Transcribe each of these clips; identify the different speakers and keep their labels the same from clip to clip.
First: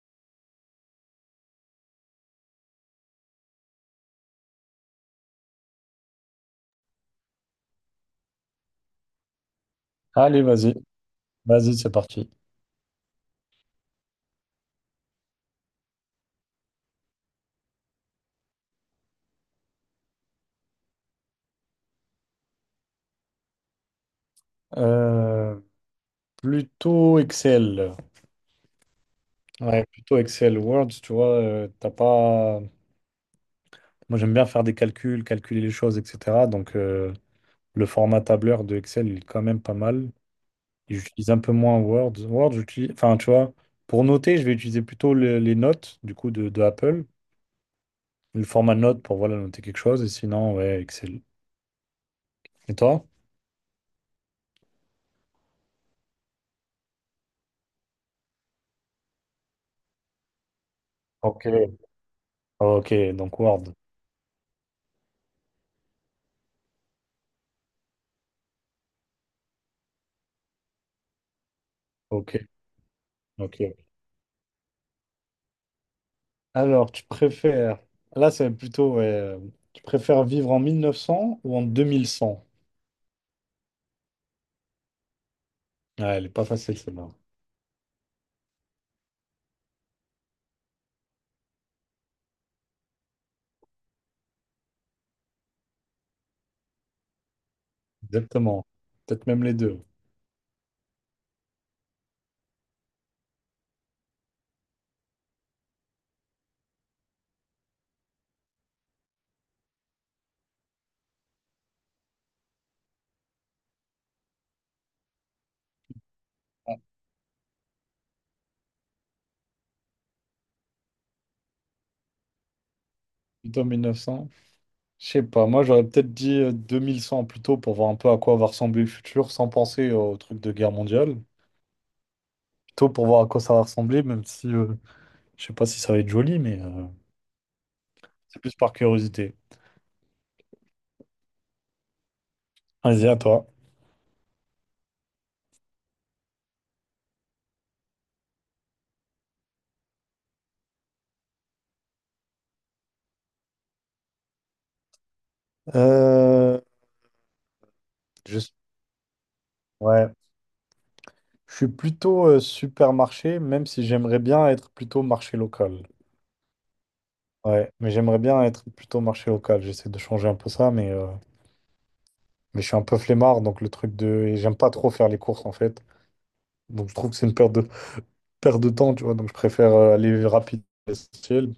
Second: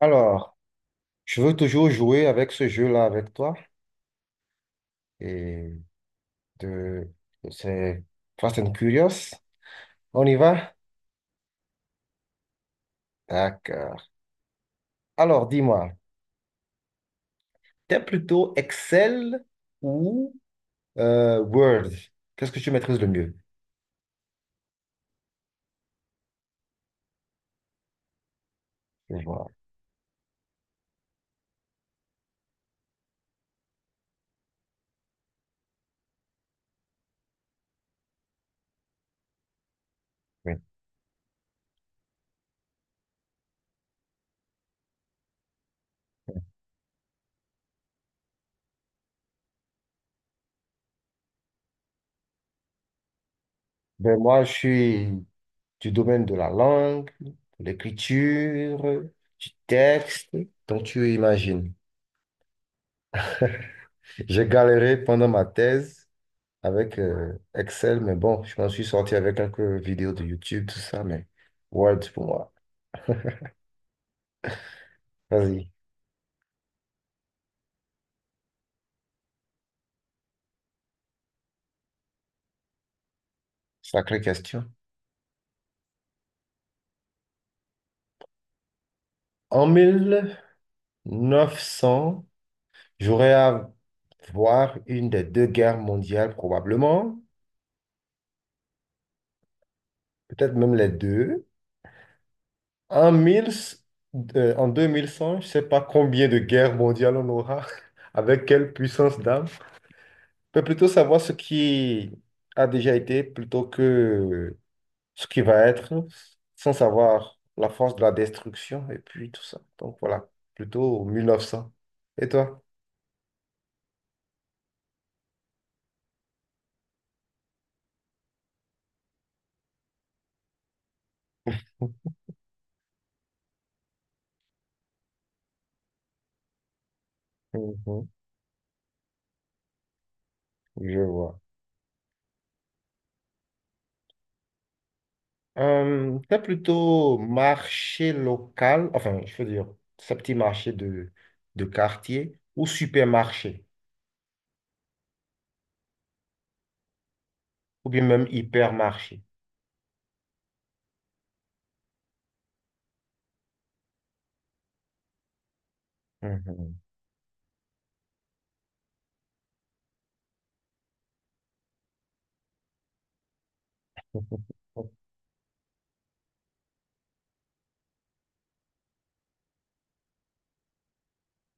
Speaker 1: Alors, je veux toujours jouer avec ce jeu-là avec toi. Et de, c'est Fast and Curious. On y
Speaker 2: Allez,
Speaker 1: va?
Speaker 2: vas-y, vas-y, c'est parti.
Speaker 1: D'accord. Alors, dis-moi, t'es plutôt Excel ou Word? Qu'est-ce que tu maîtrises le mieux?
Speaker 2: Euh, Plutôt Excel.
Speaker 1: Je vois,
Speaker 2: Ouais, plutôt Excel. Word, tu vois, t'as pas. Moi, j'aime bien faire des calculs, calculer les choses, etc. Donc, le format tableur de Excel, il est quand même pas mal.
Speaker 1: oui.
Speaker 2: Et j'utilise un peu moins Word. Word, j'utilise. Enfin, tu vois, pour noter, je vais utiliser plutôt les notes, du coup, de Apple. Le format note pour, voilà, noter quelque chose. Et sinon, ouais, Excel. Et toi?
Speaker 1: Ben, moi, je suis du domaine de la langue, de l'écriture, du texte, donc tu imagines.
Speaker 2: Ok. Ok, donc Word.
Speaker 1: J'ai galéré pendant ma thèse avec Excel, mais bon, je m'en suis sorti avec quelques vidéos de YouTube, tout ça, mais Word pour
Speaker 2: Ok,
Speaker 1: moi.
Speaker 2: ok.
Speaker 1: Vas-y,
Speaker 2: Alors, tu préfères, là c'est plutôt, ouais, tu préfères vivre en 1900 ou en 2100.
Speaker 1: sacrée question.
Speaker 2: Ouais, elle est pas facile celle-là.
Speaker 1: En mille neuf cents j'aurais à voir une des deux guerres mondiales probablement,
Speaker 2: Exactement. Peut-être même les deux.
Speaker 1: peut-être même les deux. En 1000, euh, En 2100 je ne sais pas combien de guerres mondiales on aura, avec quelle puissance d'âme. Je peux plutôt savoir ce qui a déjà été plutôt que ce qui va être sans
Speaker 2: Ah,
Speaker 1: savoir la force de la destruction et puis tout ça. Donc voilà, plutôt mille neuf cents. Et toi?
Speaker 2: plutôt 1900. Je sais pas, moi j'aurais peut-être dit 2100 plutôt pour voir un peu à quoi va ressembler le futur sans penser au truc de guerre mondiale. Plutôt pour voir à quoi ça va ressembler, même si je sais pas si ça va être joli, mais
Speaker 1: Mhm,
Speaker 2: c'est plus par curiosité.
Speaker 1: je vois.
Speaker 2: Vas-y, à toi.
Speaker 1: T'as plutôt marché local, enfin, je veux dire, ce petit marché de quartier ou supermarché,
Speaker 2: Euh,
Speaker 1: ou bien même
Speaker 2: Juste,
Speaker 1: hypermarché?
Speaker 2: ouais. Je suis plutôt supermarché, même si j'aimerais bien être plutôt marché local.
Speaker 1: Mhm.
Speaker 2: Ouais, mais j'aimerais bien être plutôt marché local. J'essaie de changer un peu ça, mais je suis un peu flemmard, donc le truc de... Et j'aime pas trop faire les courses, en fait. Donc je trouve que c'est une perte de temps, tu vois. Donc je préfère aller rapide, essentiel,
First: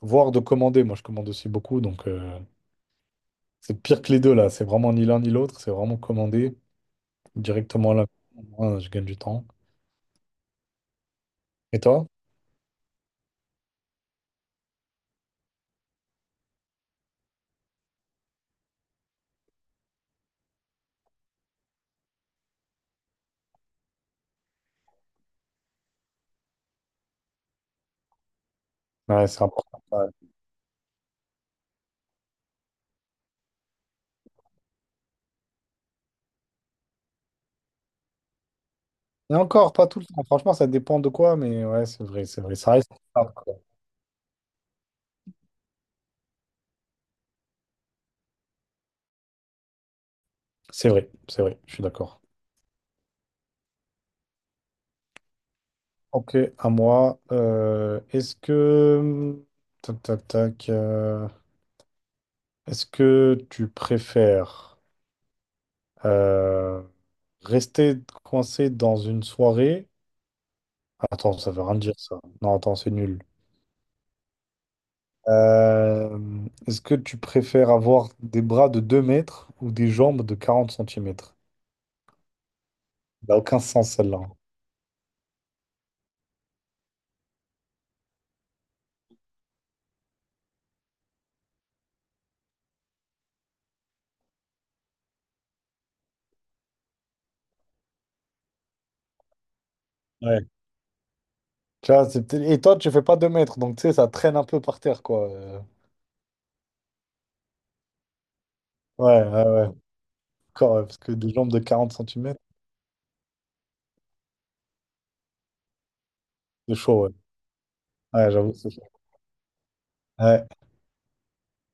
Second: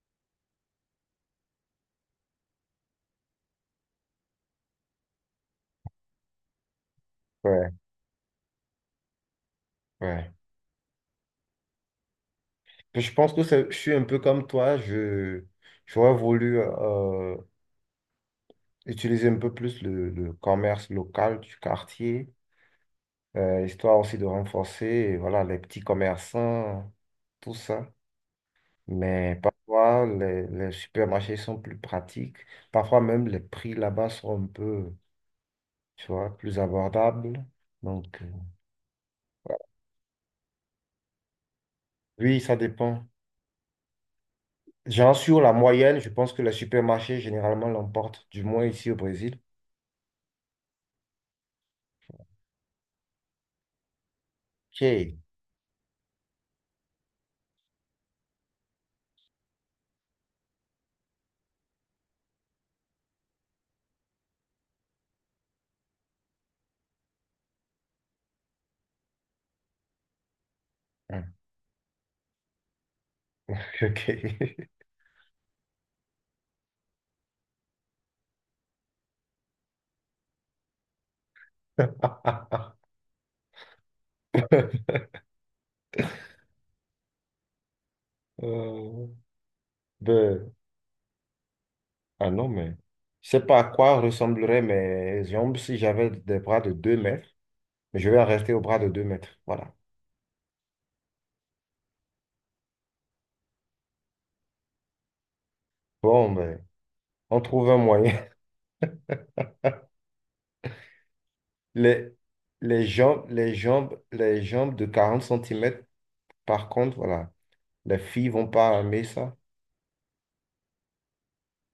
Speaker 2: voire de commander. Moi, je commande aussi beaucoup, donc c'est pire que les deux, là. C'est vraiment ni l'un ni l'autre, c'est vraiment commander
Speaker 1: Ouais,
Speaker 2: directement là. Moi, je gagne du temps.
Speaker 1: ouais.
Speaker 2: Et toi?
Speaker 1: Je pense que c'est- Je suis un peu comme toi. J'aurais voulu utiliser un peu plus le commerce local du quartier, histoire aussi de renforcer, voilà, les petits commerçants, tout ça.
Speaker 2: Ouais,
Speaker 1: Mais
Speaker 2: c'est important.
Speaker 1: parfois, les supermarchés sont plus pratiques. Parfois même, les prix là-bas sont un peu, tu vois, plus abordables. Donc,
Speaker 2: Et encore, pas tout le temps. Franchement, ça dépend de quoi, mais ouais, c'est vrai,
Speaker 1: oui,
Speaker 2: c'est vrai.
Speaker 1: ça
Speaker 2: Ça reste
Speaker 1: dépend.
Speaker 2: rare, quoi.
Speaker 1: Genre, sur la moyenne, je pense que les supermarchés, généralement, l'emportent, du moins ici au Brésil.
Speaker 2: C'est vrai, je suis d'accord.
Speaker 1: OK.
Speaker 2: Ok, à moi. Est-ce que. Tac, tac, tac. Est-ce que tu préfères euh, rester coincé dans une soirée? Attends, ça veut rien dire ça. Non, attends, c'est nul.
Speaker 1: Ok.
Speaker 2: Euh, Est-ce que tu préfères avoir des bras de 2 mètres ou des jambes de 40 centimètres. Ça n'a aucun sens celle-là.
Speaker 1: Euh, ben, Ah non, mais je sais pas à quoi ressembleraient mes jambes si j'avais des bras de deux mètres, mais je vais en rester aux bras de deux mètres. Voilà.
Speaker 2: Ouais. Tu vois, et toi, tu fais pas 2 mètres, donc tu sais, ça traîne un peu par terre, quoi.
Speaker 1: Bon, ben, on trouve un moyen.
Speaker 2: Ouais, ouais, ouais. Encore, ouais, parce que des jambes de 40
Speaker 1: Les,
Speaker 2: centimètres,
Speaker 1: les jambes de quarante centimètres par
Speaker 2: c'est
Speaker 1: contre,
Speaker 2: chaud, ouais.
Speaker 1: voilà, les filles
Speaker 2: Ouais,
Speaker 1: vont
Speaker 2: j'avoue, c'est
Speaker 1: pas
Speaker 2: chaud.
Speaker 1: aimer ça.
Speaker 2: Ouais,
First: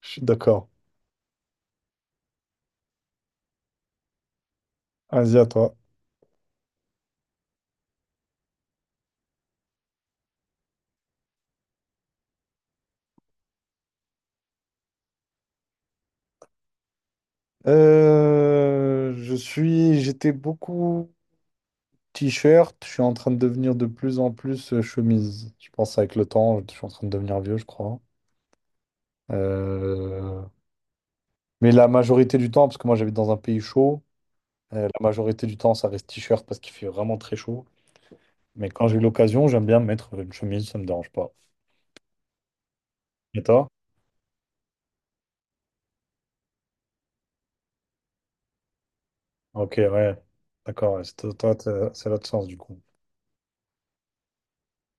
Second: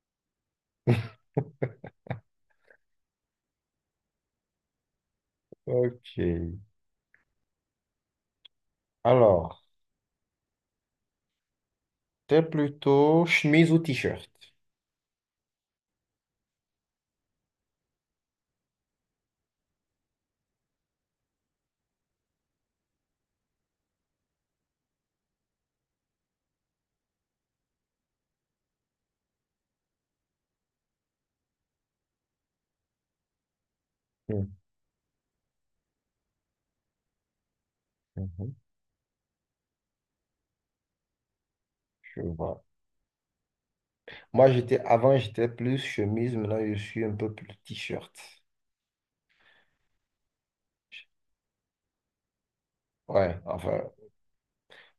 Speaker 2: je suis d'accord. Vas-y, à toi.
Speaker 1: Ok. Alors, c'est plutôt chemise ou t-shirt?
Speaker 2: Je suis... J'étais beaucoup... T-shirt, je suis en train de devenir de plus en plus chemise. Je pense avec le temps, je suis en train de devenir vieux, je crois. Euh, Mais la majorité du temps, parce que moi j'habite dans un pays chaud, la majorité du temps ça reste t-shirt parce qu'il fait vraiment très chaud.
Speaker 1: Mhm,
Speaker 2: Mais quand j'ai l'occasion, j'aime bien mettre une chemise, ça me dérange pas.
Speaker 1: je vois.
Speaker 2: Et toi?
Speaker 1: Moi, j'étais avant, j'étais plus chemise, maintenant je suis un peu plus t-shirt.
Speaker 2: Ok, ouais. D'accord, ouais, c'est toi, toi, c'est l'autre sens du coup.
Speaker 1: Ouais, enfin,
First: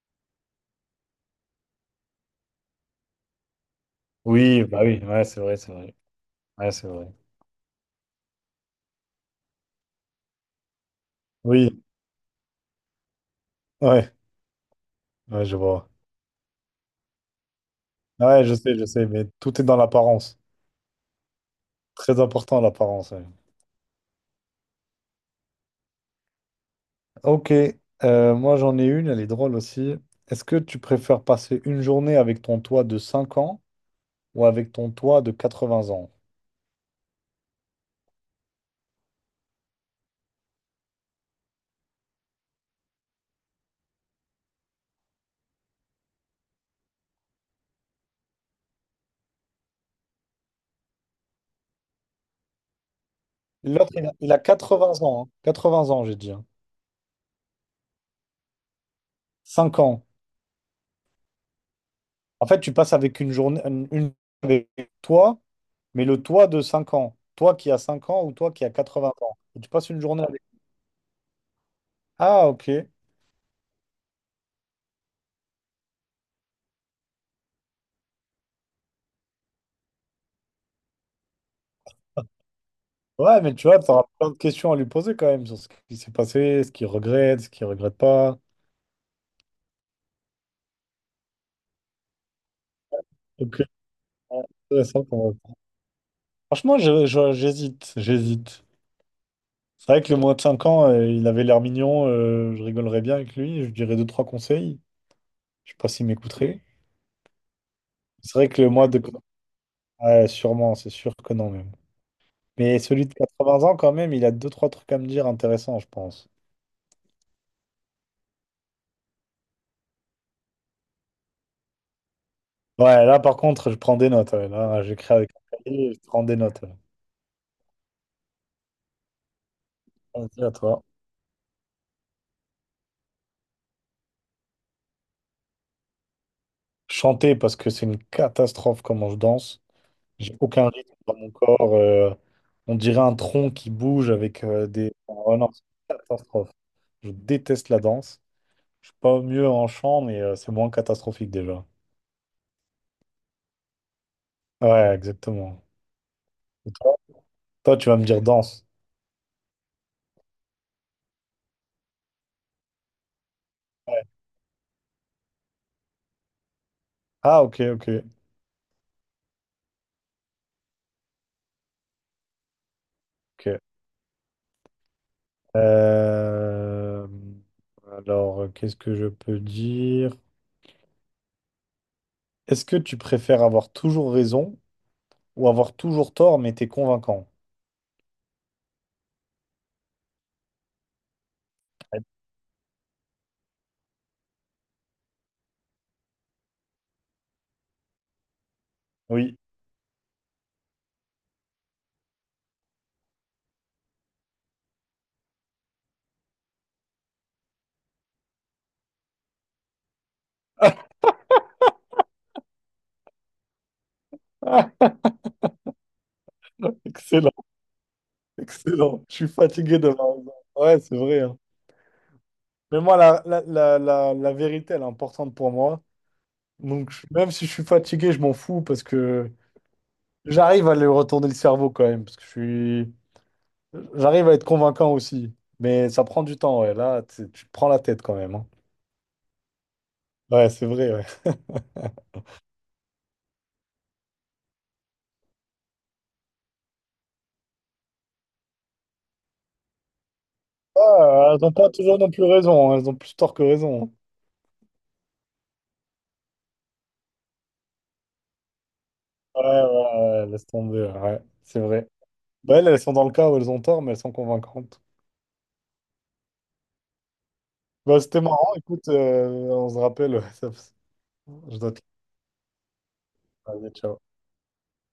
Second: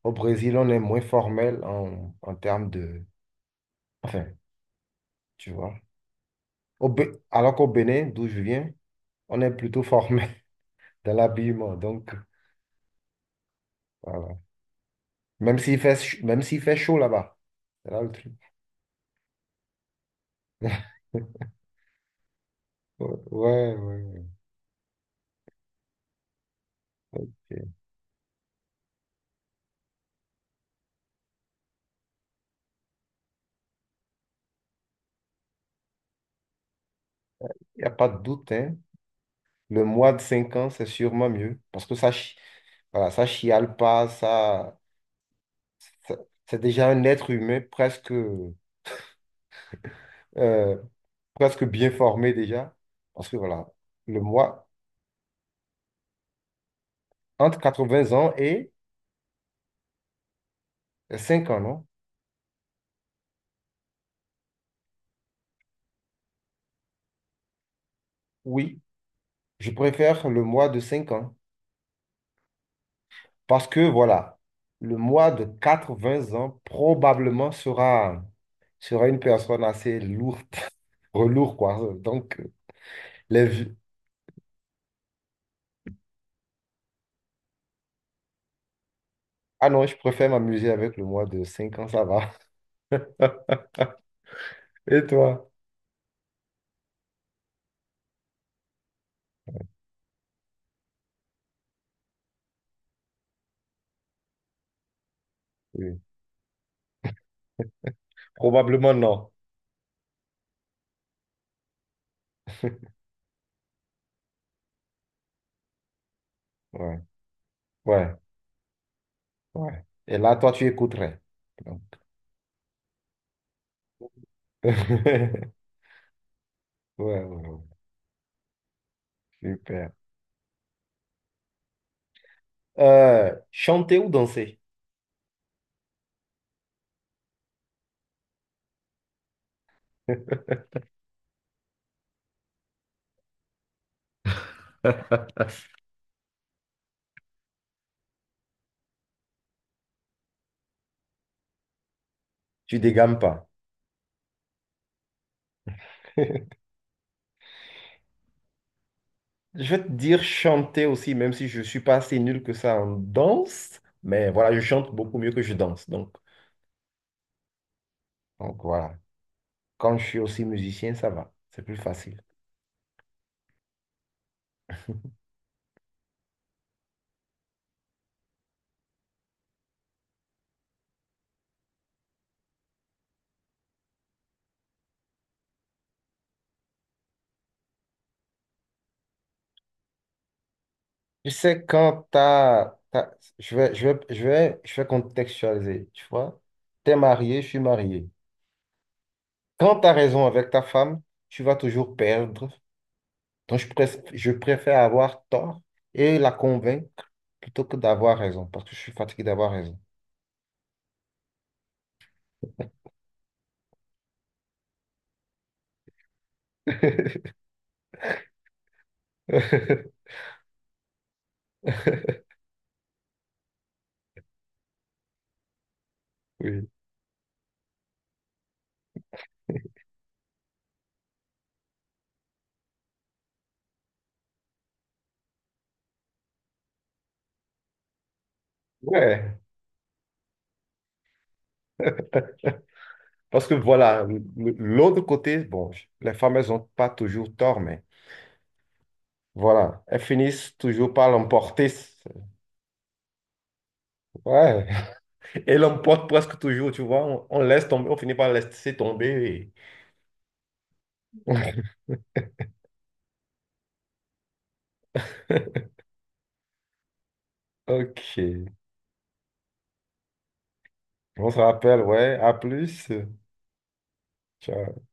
Speaker 1: au Brésil, on est moins formel en, en termes de... Enfin,
Speaker 2: Oui, bah oui, ouais, c'est
Speaker 1: tu
Speaker 2: vrai, c'est
Speaker 1: vois.
Speaker 2: vrai. Ouais, c'est vrai.
Speaker 1: Alors qu'au Bénin, d'où je viens, on est plutôt formel dans l'habillement.
Speaker 2: Oui,
Speaker 1: Donc,
Speaker 2: ouais,
Speaker 1: voilà.
Speaker 2: ouais, je vois.
Speaker 1: Même s'il fait chaud là-bas. C'est là le truc.
Speaker 2: Ouais, je sais, mais tout est dans l'apparence. Très important l'apparence, ouais.
Speaker 1: Ouais, ouais, ouais.
Speaker 2: Ok,
Speaker 1: Ok.
Speaker 2: moi j'en ai une, elle est drôle aussi. Est-ce que tu préfères passer une journée avec ton toit de 5 ans ou avec ton toit de 80 ans?
Speaker 1: Il n'y a pas de doute, hein. Le mois de 5 ans, c'est sûrement mieux. Parce que ça, chi- Voilà, ça chiale pas, ça- c'est déjà un être humain presque, presque bien formé déjà. Parce que voilà,
Speaker 2: L'autre, il a,
Speaker 1: le
Speaker 2: il a
Speaker 1: mois
Speaker 2: 80 ans. Hein. 20 ans, j'ai dit. Hein.
Speaker 1: entre 80 ans et
Speaker 2: Cinq ans.
Speaker 1: 5 ans, non?
Speaker 2: En fait, tu passes avec une journée, avec toi, mais le toi de 5 ans. Toi qui as 5 ans ou toi qui as
Speaker 1: Oui,
Speaker 2: 20 ans. Et tu
Speaker 1: je
Speaker 2: passes une journée
Speaker 1: préfère
Speaker 2: avec.
Speaker 1: le mois de 5 ans.
Speaker 2: Ah, ok.
Speaker 1: Parce que voilà, le mois de 80 ans probablement sera une personne assez lourde, relourde, quoi. Donc,
Speaker 2: Ouais,
Speaker 1: les...
Speaker 2: mais tu
Speaker 1: vi-
Speaker 2: vois, tu auras plein de questions à lui poser quand même sur ce qui s'est passé, ce qu'il regrette pas.
Speaker 1: Ah non, je préfère m'amuser avec le mois de 5 ans, ça va.
Speaker 2: Ok, intéressant
Speaker 1: Et
Speaker 2: quand même.
Speaker 1: toi?
Speaker 2: Franchement, j'hésite, j'hésite. C'est vrai que le moins de 5 ans, il avait l'air mignon, je rigolerais bien avec lui, je lui dirais deux trois conseils. Je sais pas
Speaker 1: Oui.
Speaker 2: s'il m'écouterait. C'est vrai que le mois
Speaker 1: Probablement
Speaker 2: de...
Speaker 1: non.
Speaker 2: Ouais, sûrement, c'est sûr que non même. Mais celui de 80 ans quand même, il a deux trois trucs à me dire intéressants, je pense.
Speaker 1: Ouais. Ouais. Ouais. Et là, toi, tu écouterais. Donc.
Speaker 2: Ouais, là par contre, je prends des notes. Ouais. Là, j'écris avec un cahier, je prends des notes. Ouais.
Speaker 1: Ouais, ouais, ouais. Super.
Speaker 2: Vas-y, à toi.
Speaker 1: Chanter ou danser?
Speaker 2: Chanter parce que c'est une catastrophe comment je danse. J'ai aucun rythme dans mon corps. On dirait un tronc qui bouge avec des. Oh non, c'est une catastrophe. Je déteste la danse. Je suis pas mieux en chant, mais c'est moins catastrophique déjà.
Speaker 1: Tu dégames pas.
Speaker 2: Ouais, exactement. Et toi, toi, tu vas me dire danse.
Speaker 1: Je vais te dire chanter aussi, même si je suis pas assez nul que ça en danse.
Speaker 2: Ouais.
Speaker 1: Mais voilà, je chante beaucoup mieux que je danse. Donc,
Speaker 2: Ah, ok, ok,
Speaker 1: donc voilà. Quand je suis aussi musicien, ça va. C'est plus facile.
Speaker 2: ok. Euh, Alors, qu'est-ce que je peux dire? Est-ce que tu préfères avoir toujours raison ou avoir toujours tort, mais t'es convaincant?
Speaker 1: Tu sais, je vais contextualiser, tu vois. T'es marié, je suis marié.
Speaker 2: Oui.
Speaker 1: Quand tu as raison avec ta femme, tu vas toujours perdre. Donc, je préfère avoir tort et la convaincre plutôt que d'avoir raison, parce que je suis fatigué d'avoir raison.
Speaker 2: Excellent, excellent. Je suis fatigué de la raison. Ouais, c'est vrai. Hein. Mais moi, la vérité, elle est importante pour moi.
Speaker 1: Oui.
Speaker 2: Donc, même si je suis fatigué, je m'en fous parce que j'arrive à lui retourner le cerveau quand même. Parce que j'arrive à être convaincant aussi. Mais ça prend du temps, ouais. Là, tu te prends la tête quand même. Hein.
Speaker 1: Ouais.
Speaker 2: Ouais, c'est vrai, ouais.
Speaker 1: Parce que voilà, l'autre côté, les femmes, elles n'ont pas toujours tort, mais voilà, elles finissent toujours par
Speaker 2: Ah, elles n'ont
Speaker 1: l'emporter.
Speaker 2: pas toujours non plus raison. Hein. Elles ont plus tort que raison.
Speaker 1: Ouais. Et l'emportent presque toujours, tu vois. On laisse tomber, on finit par laisser
Speaker 2: Hein.
Speaker 1: tomber.
Speaker 2: Ouais, ouais, ouais, laisse tomber. Ouais, ouais, c'est
Speaker 1: et-
Speaker 2: vrai. Bah, elles, elles sont dans le cas où elles ont tort, mais elles sont convaincantes. Bah, c'était marrant,
Speaker 1: Ok.
Speaker 2: écoute, on se rappelle.
Speaker 1: On se
Speaker 2: Je dois te
Speaker 1: rappelle,
Speaker 2: laisser.
Speaker 1: ouais. À plus.
Speaker 2: Allez, ciao.
Speaker 1: Ciao.